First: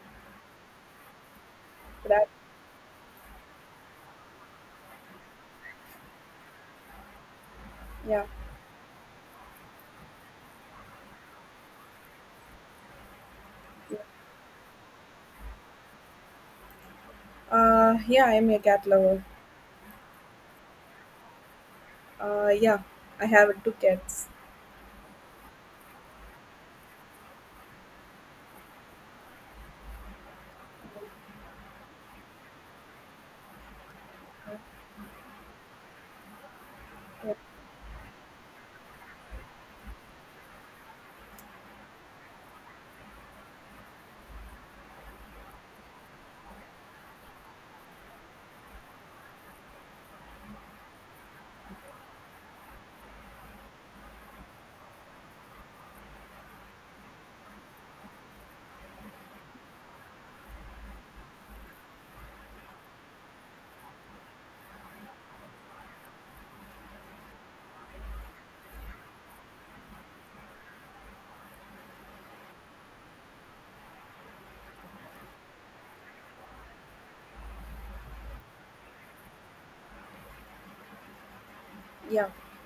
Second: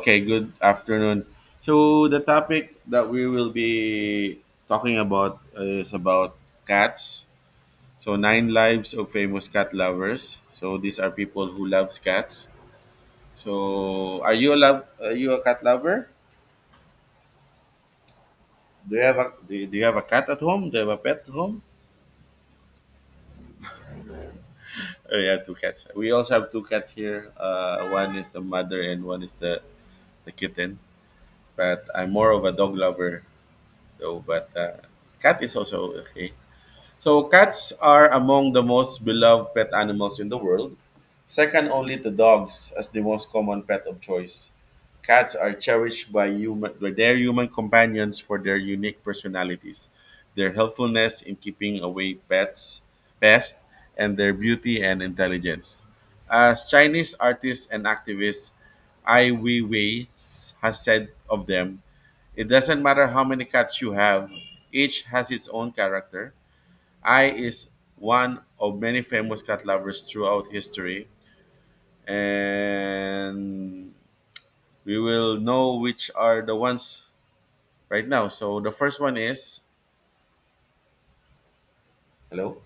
Okay, good afternoon. So the That topic that we will be talking about is about cats. So yeah. nine lives of famous cat lovers. So these are people who loves cats. So are you a cat lover? Yeah, I'm a cat Do you have lover. a do you have a cat at home? Do you have a pet at home? Uh yeah, I have two cats. Oh, yeah, two cats. We also have two cats here. One is the mother and one is the kitten. But I'm more of a dog lover though. But cat is also okay. So cats are among the most beloved pet animals in the world, second only to dogs as the most common pet of choice. Cats are cherished by human by their human companions for their unique personalities, their helpfulness in keeping away pests, and their beauty and intelligence. As Chinese artist and activist Ai Weiwei has said of them, it doesn't matter how many cats you have, each has its own character. I is one of many famous cat lovers throughout history, and we will know which are the ones right now. So the first one is Yeah. hello.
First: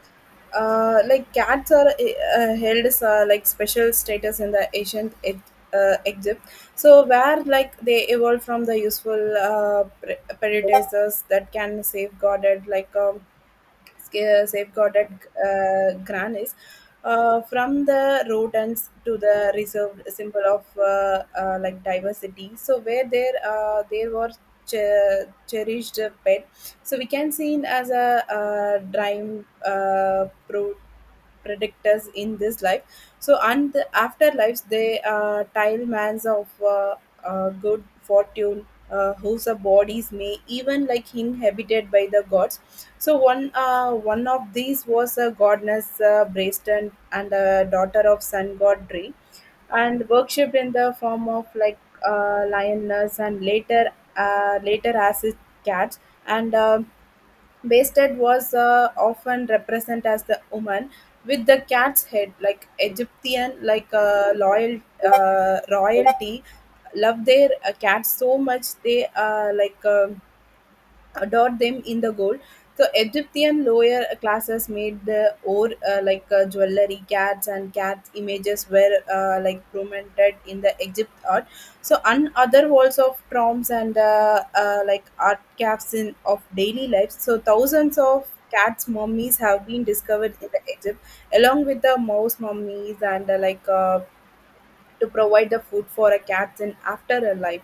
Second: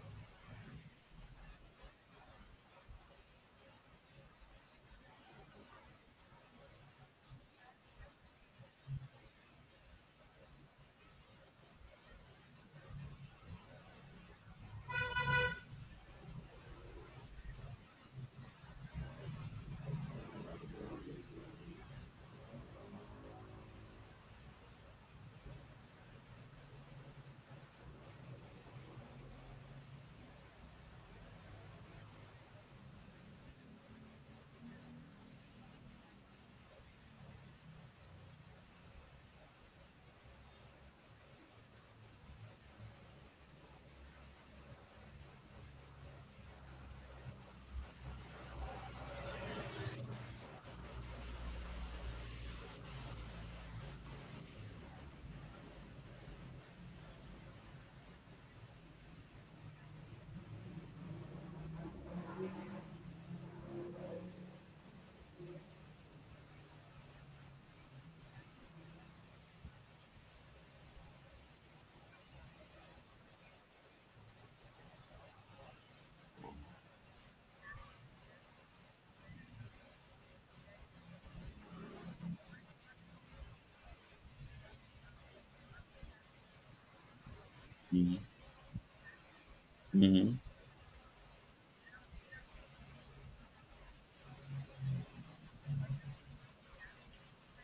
Like cats are held as like special status in the ancient Egypt. So where like they evolved from the useful predators that can safeguarded like safeguarded grannies from the rodents to the reserved symbol of like diversity, so where there were cherished pet, so we can see it as a prime predictors in this life. So and the afterlives they tile mans of good fortune, whose bodies may even like inhabited by the gods. So one of these was a goddess, Brayston, and a daughter of sun god Dre, and worshipped in the form of like lioness, and later as his cat. And Bastet was often represented as the woman with the cat's head, like Egyptian, like loyal, royalty, love their cats so much they like adored them in the gold. So Egyptian lower classes made the ore, jewelry, cats and cats images were like prominent in the Egypt art. So and other walls of tombs and like art caps in of daily life. So thousands of cats mummies have been discovered Hmm. in the Egypt, along with the mouse mummies and to provide the food for a cats in after a life.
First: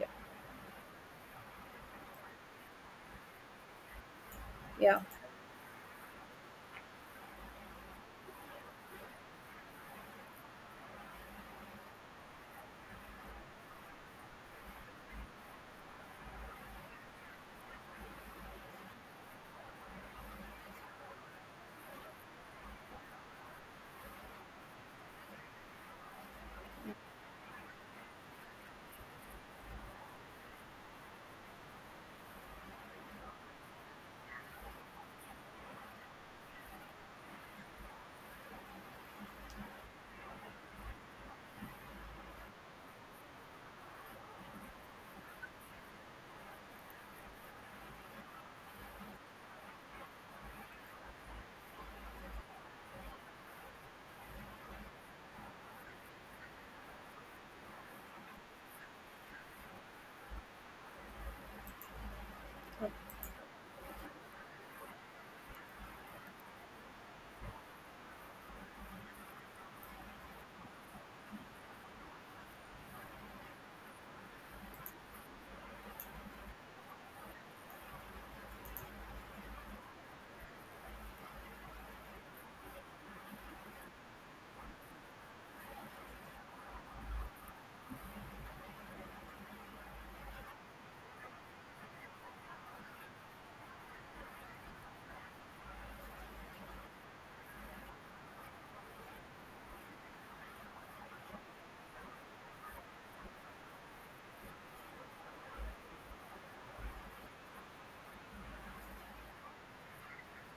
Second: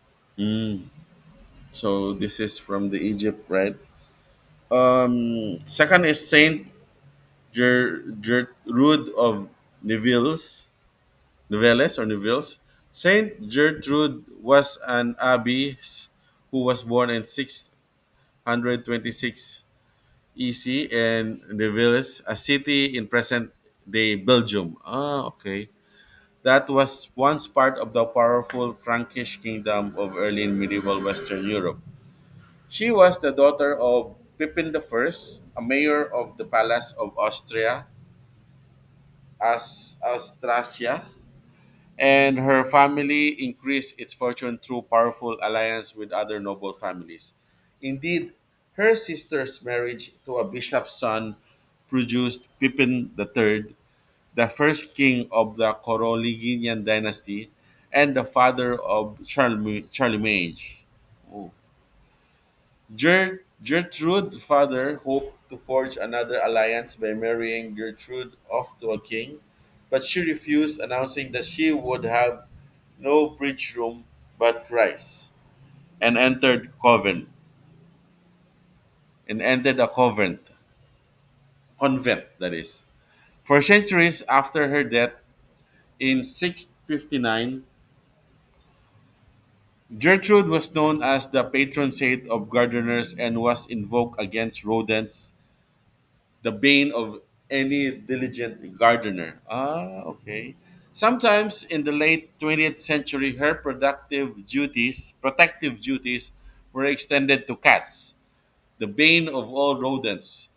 Yeah. So this is from the Egypt, right? Yeah. Second is Saint Gertrude of Neville's Nivelles or Neville's. Saint Gertrude was an abbess who was born in 626 EC and Reveles, a city in present day Belgium. Ah, okay. That was once part of the powerful Frankish kingdom of early and medieval Western Europe. She was the daughter of Pippin the First, a mayor of the palace of Austria, as Austrasia, and her family increased its fortune through powerful alliance with other noble families. Indeed, her sister's marriage to a bishop's son produced Pippin the Third, the first king of the Carolingian dynasty and the father of Charlemagne. Oh. Gertrude father hoped to forge another alliance by marrying Gertrude off to a king, but she refused, announcing that she would have no preach room but Christ, and entered coven and entered a convent, convent that is. For centuries after her death in 659, Gertrude was known as the patron saint of gardeners and was invoked against rodents, the bane of any diligent gardener. Ah, okay. Sometimes in the late 20th century, her protective duties, were extended to cats, the bane of all rodents.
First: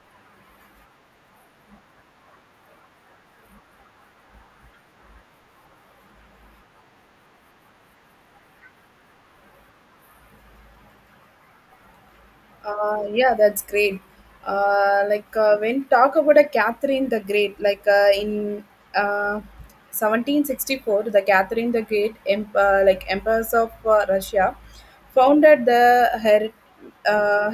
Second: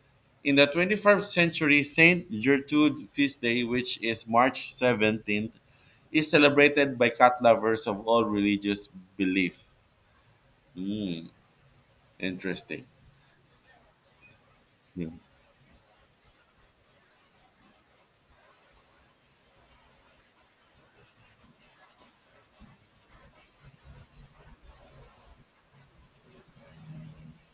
In the 21st century, St. Gertrude Feast Day, which is March 17th, is celebrated by cat lovers of all religious belief. Mm, interesting. Yeah, that's great. Yeah. When talk about a Catherine the Great, in uh, 1764, the Catherine the Great, like Empress of Russia, founded the uh,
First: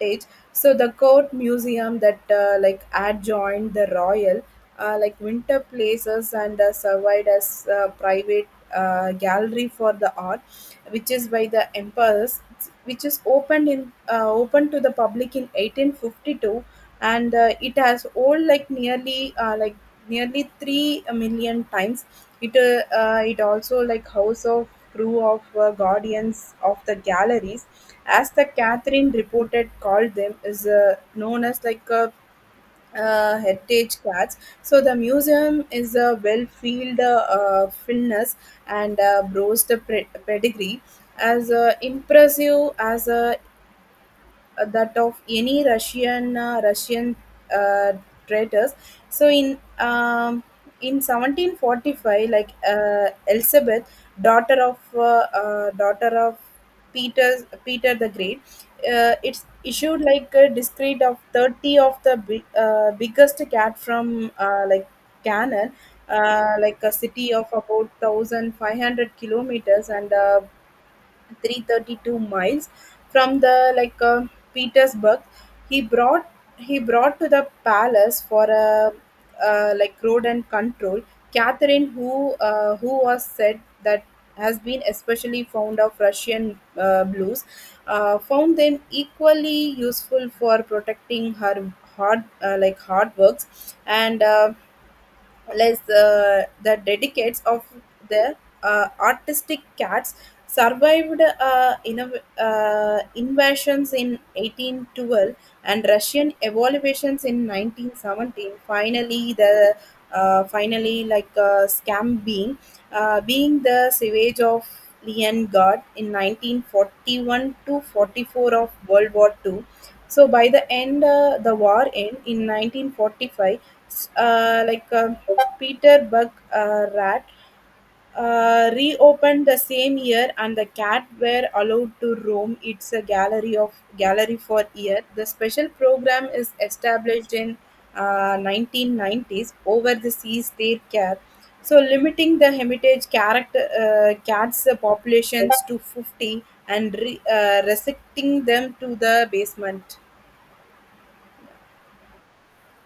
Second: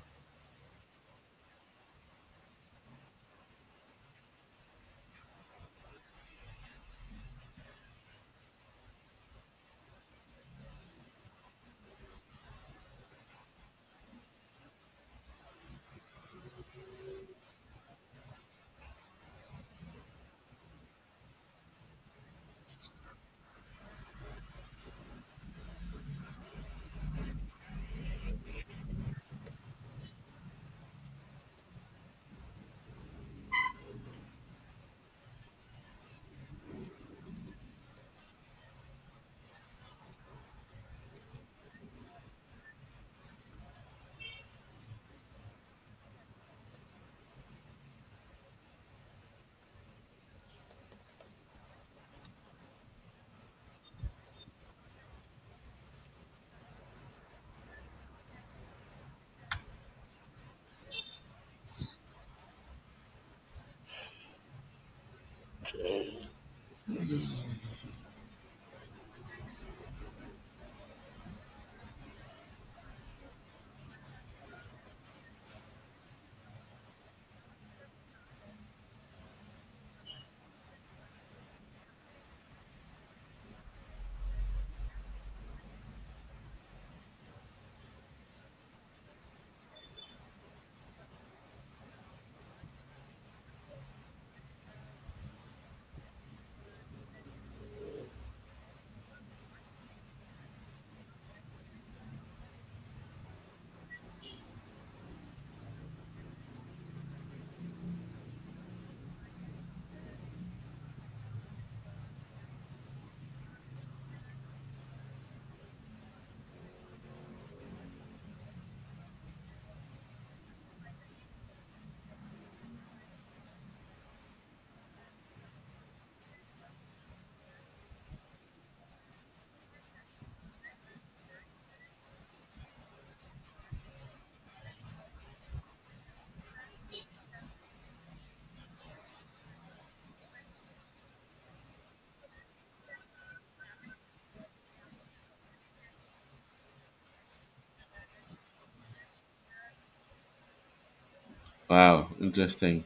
age. So the court museum that like adjoined the royal like winter places and survived as private gallery for the art, which is by the emperors, which is opened in open to the public in 1852, and it has old like nearly nearly 3 million times. It it also like house of crew of guardians of the galleries as the catherine reported called them, is known as like heritage cats. So the museum is a well-filled, fullness and boasts a pedigree as impressive as a that of any Russian uh, traitors. So in 1745, like Elizabeth, daughter of uh, daughter of Peter the Great, it's issued like a discreet of 30 of the biggest cat from like Canaan. Like a city of about 1500 kilometers and 332 miles from the Petersburg. He brought he brought to the palace for a like road and control. Catherine, who was said that has been especially fond of Russian blues, found them equally useful for protecting her hard hard works. And less the dedicates of the artistic cats survived invasions in 1812 and Russian evaluations in 1917. Finally, the finally like scam being being the savage of Leon God in 1941 to 44 of World War Two. So by the end, the war end in 1945. s- uh, like uh, Peter Buck Rat reopened the same year, and the cat were allowed to roam. It's a gallery of gallery for year. The special program is established in 1990s over the seas their care, so limiting the hermitage character cats populations to 50 and restricting them to the basement. Wow, interesting.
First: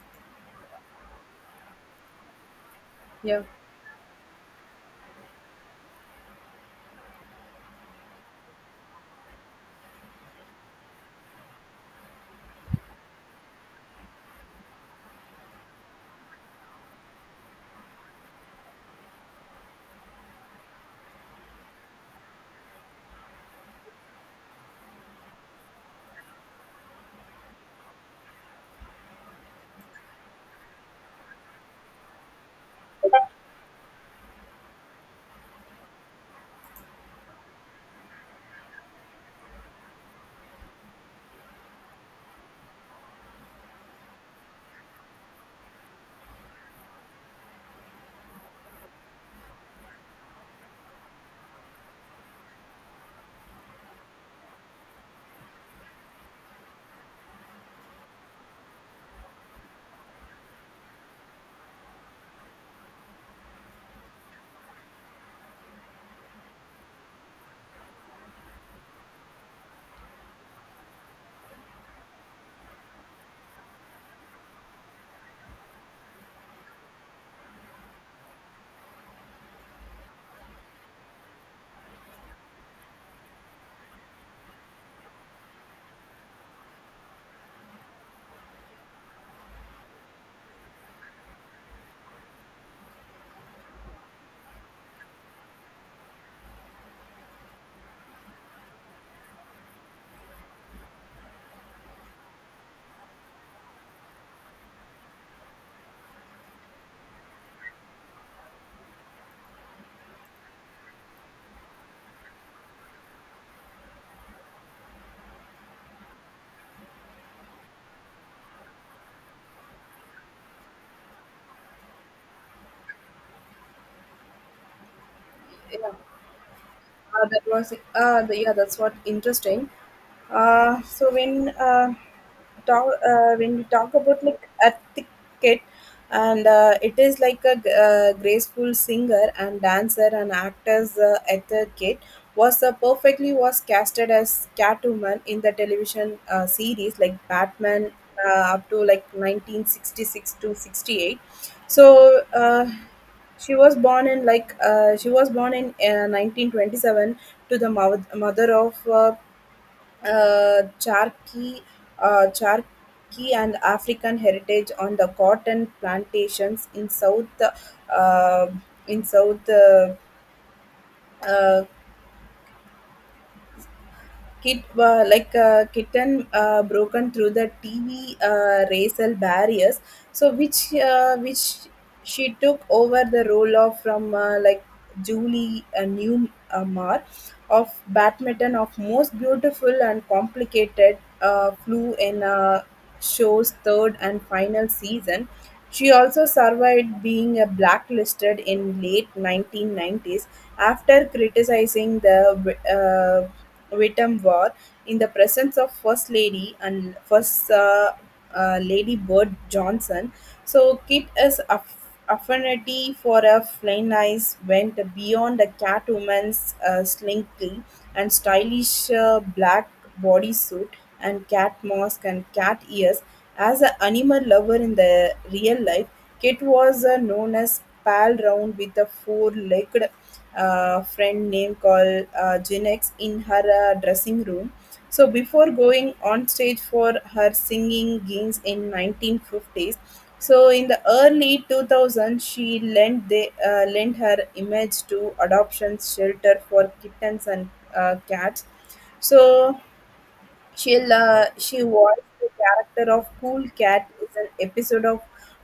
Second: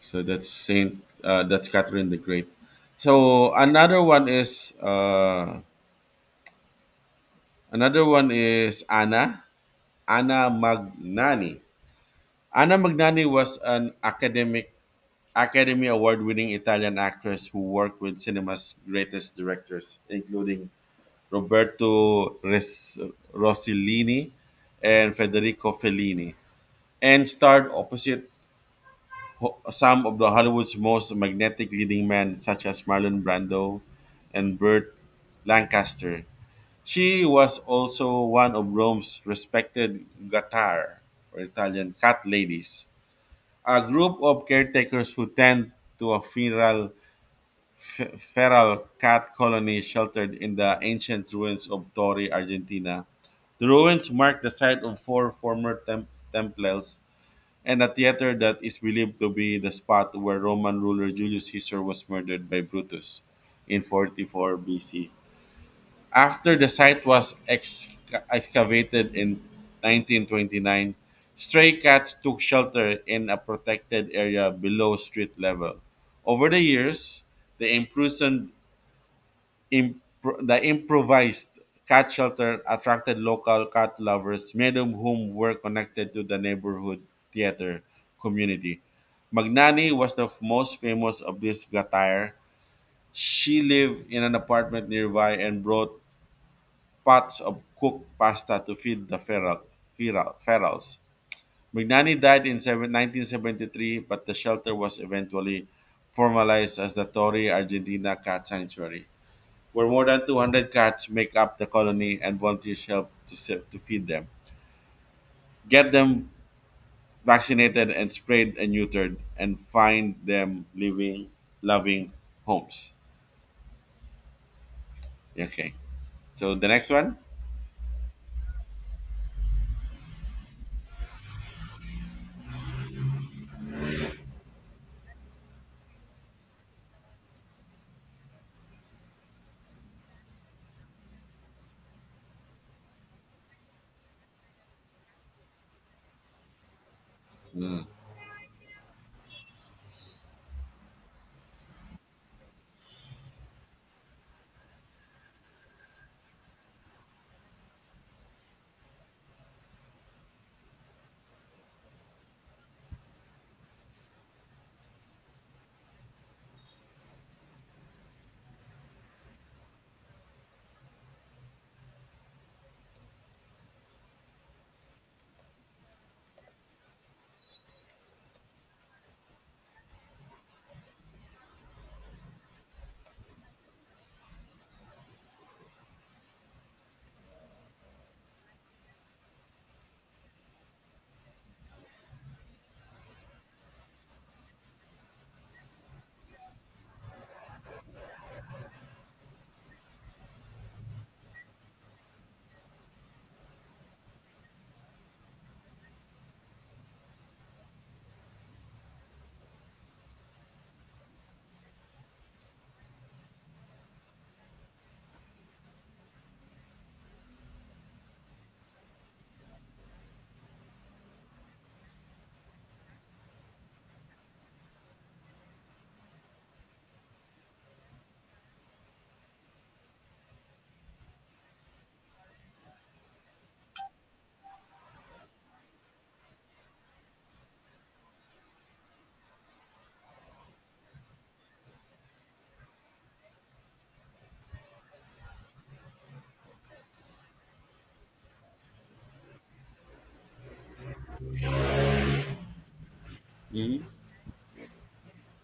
So that's Catherine the Great. Yeah, So another one is Anna Magnani. Anna Magnani was an academic Academy Award winning Italian actress who worked with cinema's greatest directors, including Roberto Rossellini and Federico Fellini, and starred opposite some of the Hollywood's most magnetic leading men, such as Marlon Brando and Burt Lancaster. She was also one of Rome's respected Gattare, or Italian cat ladies, a group of caretakers who tend to a funeral feral cat colony sheltered in the ancient ruins of Torre, Argentina. The ruins mark the site of four former temples and a theater that is believed to be the spot where Roman ruler Julius Caesar was murdered by Brutus in 44 BC. After the site was excavated in 1929, stray cats took shelter in a protected area below street level. Over the years, they imprisoned the improvised cat shelter attracted local cat lovers, many of whom were connected to the neighborhood theater community. Magnani was the f- most famous of this gatire. She lived in an apartment nearby and brought pots of cooked pasta to feed the ferals. Magnani died in 1973, but the shelter was eventually formalized as the Torre Argentina Cat Sanctuary where more than 200 cats make up the colony and volunteers help to feed them, get them vaccinated and sprayed and neutered, and find them living, loving homes. Okay. yeah. So the next one? That's what interesting. Uh, so when uh, when we talk about like etiquette, and it is like a graceful singer and dancer and actor's etiquette was perfectly was casted as Catwoman in the television series like Batman up to like 1966 to 68. So. Uh, she was born in 1927 to the mother of Cherokee, Cherokee and African heritage on the cotton plantations in uh, South, uh, kit like a kitten, broken through the TV racial barriers. So which she took over the role of from Julie Newmar of badminton of most beautiful and complicated flew in show's third and final season. She also survived being a blacklisted in late 1990s after criticizing the Wittenwar, in the presence of First Lady and First Lady Bird Johnson. So Kit is affinity for a plain eyes went beyond a Catwoman's slinky and stylish black bodysuit and cat mask and cat ears. As an animal lover in the real life, Kit was known as pal round with a four-legged friend named called Jinex in her dressing room. So before going on stage for her singing gigs in 1950s, so in the early 2000s, she lent her image to adoption shelter for kittens and cats. So she voiced the character of Cool Mm, Cat is an episode of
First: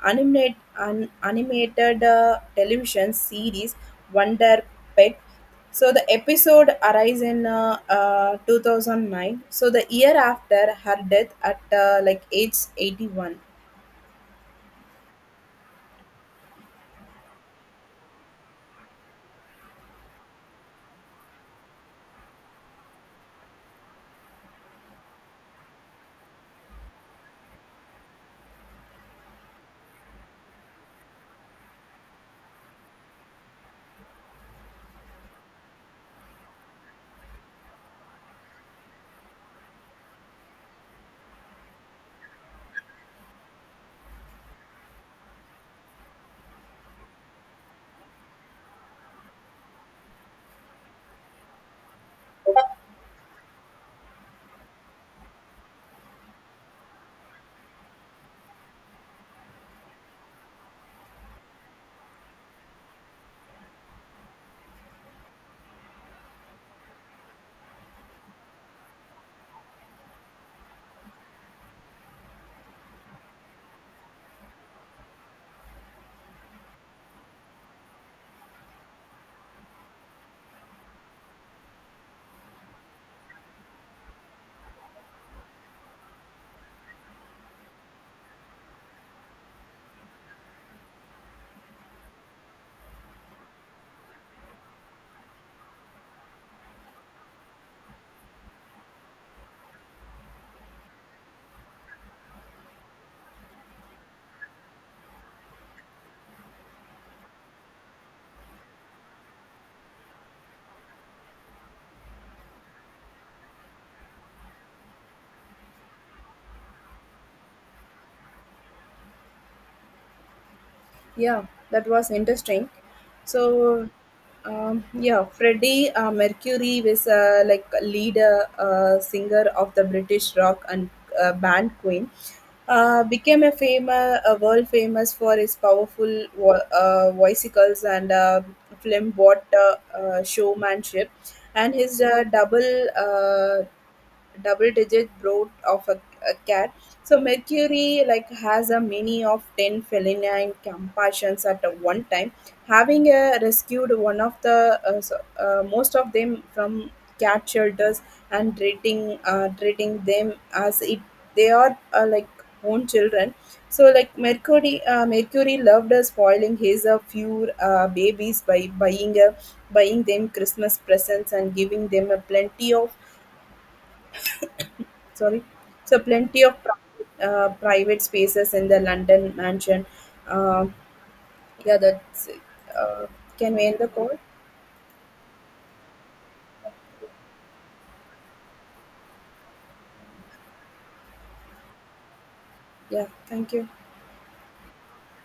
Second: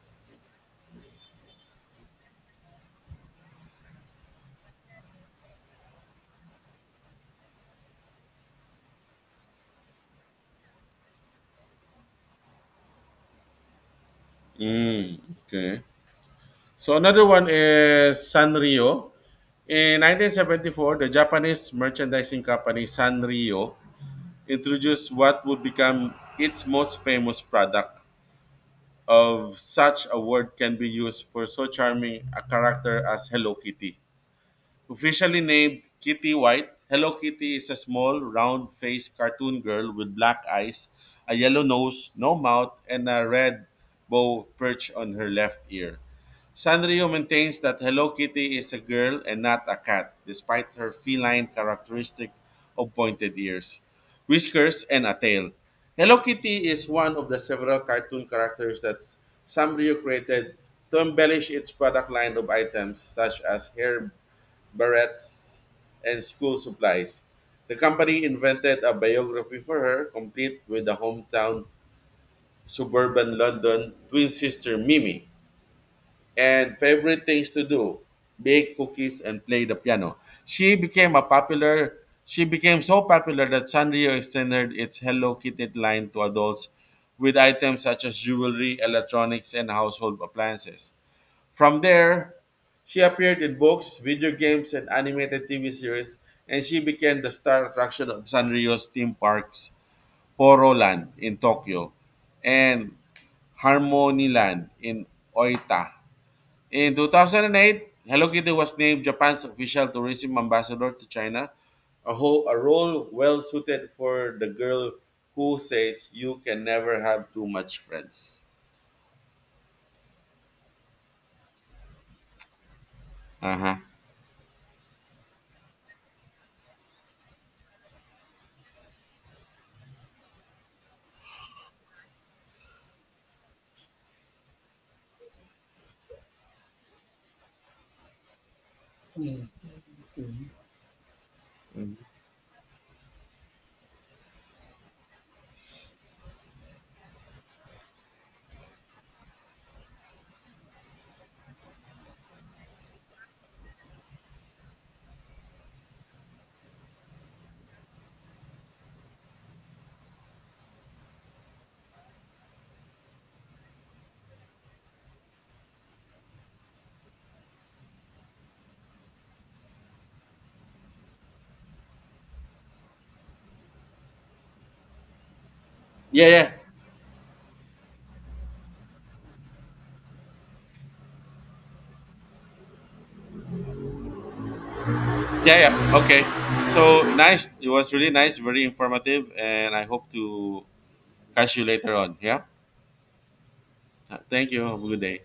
animated television series Wonder Pet. So the episode arises in 2009. So the year after her death at like age 81. mm, okay. So another one is Sanrio. In 1974, the Japanese merchandising company Sanrio introduced what would become its most famous product, of such a word can be used for so charming a character as Hello Kitty. Officially named Kitty White, Hello Kitty is a small, round faced cartoon girl with black eyes, a yellow nose, no mouth, and a red bow perched on her left ear. Sanrio maintains that Hello Kitty is a girl and not a cat, despite her feline characteristic of pointed ears, whiskers, and a tail. Hello Kitty is one of the several cartoon characters that Sanrio created to embellish its product line of items such as hair barrettes and school supplies. The company invented a biography for her, complete with the hometown suburban London twin sister Mimi and favorite things to do, bake cookies and play the piano. She became a popular she became so popular that sanrio extended its hello kitty line to adults with items such as jewelry, electronics and household appliances. From there, she appeared in books, video games and animated tv series, and she became the star attraction of sanrio's theme parks, poro land in tokyo and harmony land in oita. In 2008, Hello Kitty was named Japan's official tourism ambassador to China, a, a role well suited for the girl who says you can never have too much friends. Yeah, that was interesting. Uh huh. So, yeah, Freddie Mercury was like a leader singer of the British rock and band Queen. Became a famous, a world famous for his powerful voicicles and flamboyant showmanship, and his double digit brood of a cat. So Mercury like has a many of 10 feline compassions at a one time, having rescued one of the most of them from cat shelters, and treating them as it they are like own children. So like Mercury loved spoiling his few babies by buying them Christmas presents and giving them a plenty of sorry so Yeah, plenty yeah, of private spaces in the london mansion. um, yeah, that's uh, can we end the call? yeah, yeah. Okay. So nice. It was really nice, very informative, and I hope to catch you later on. Yeah. Yeah, thank you. Thank you. Have a good day.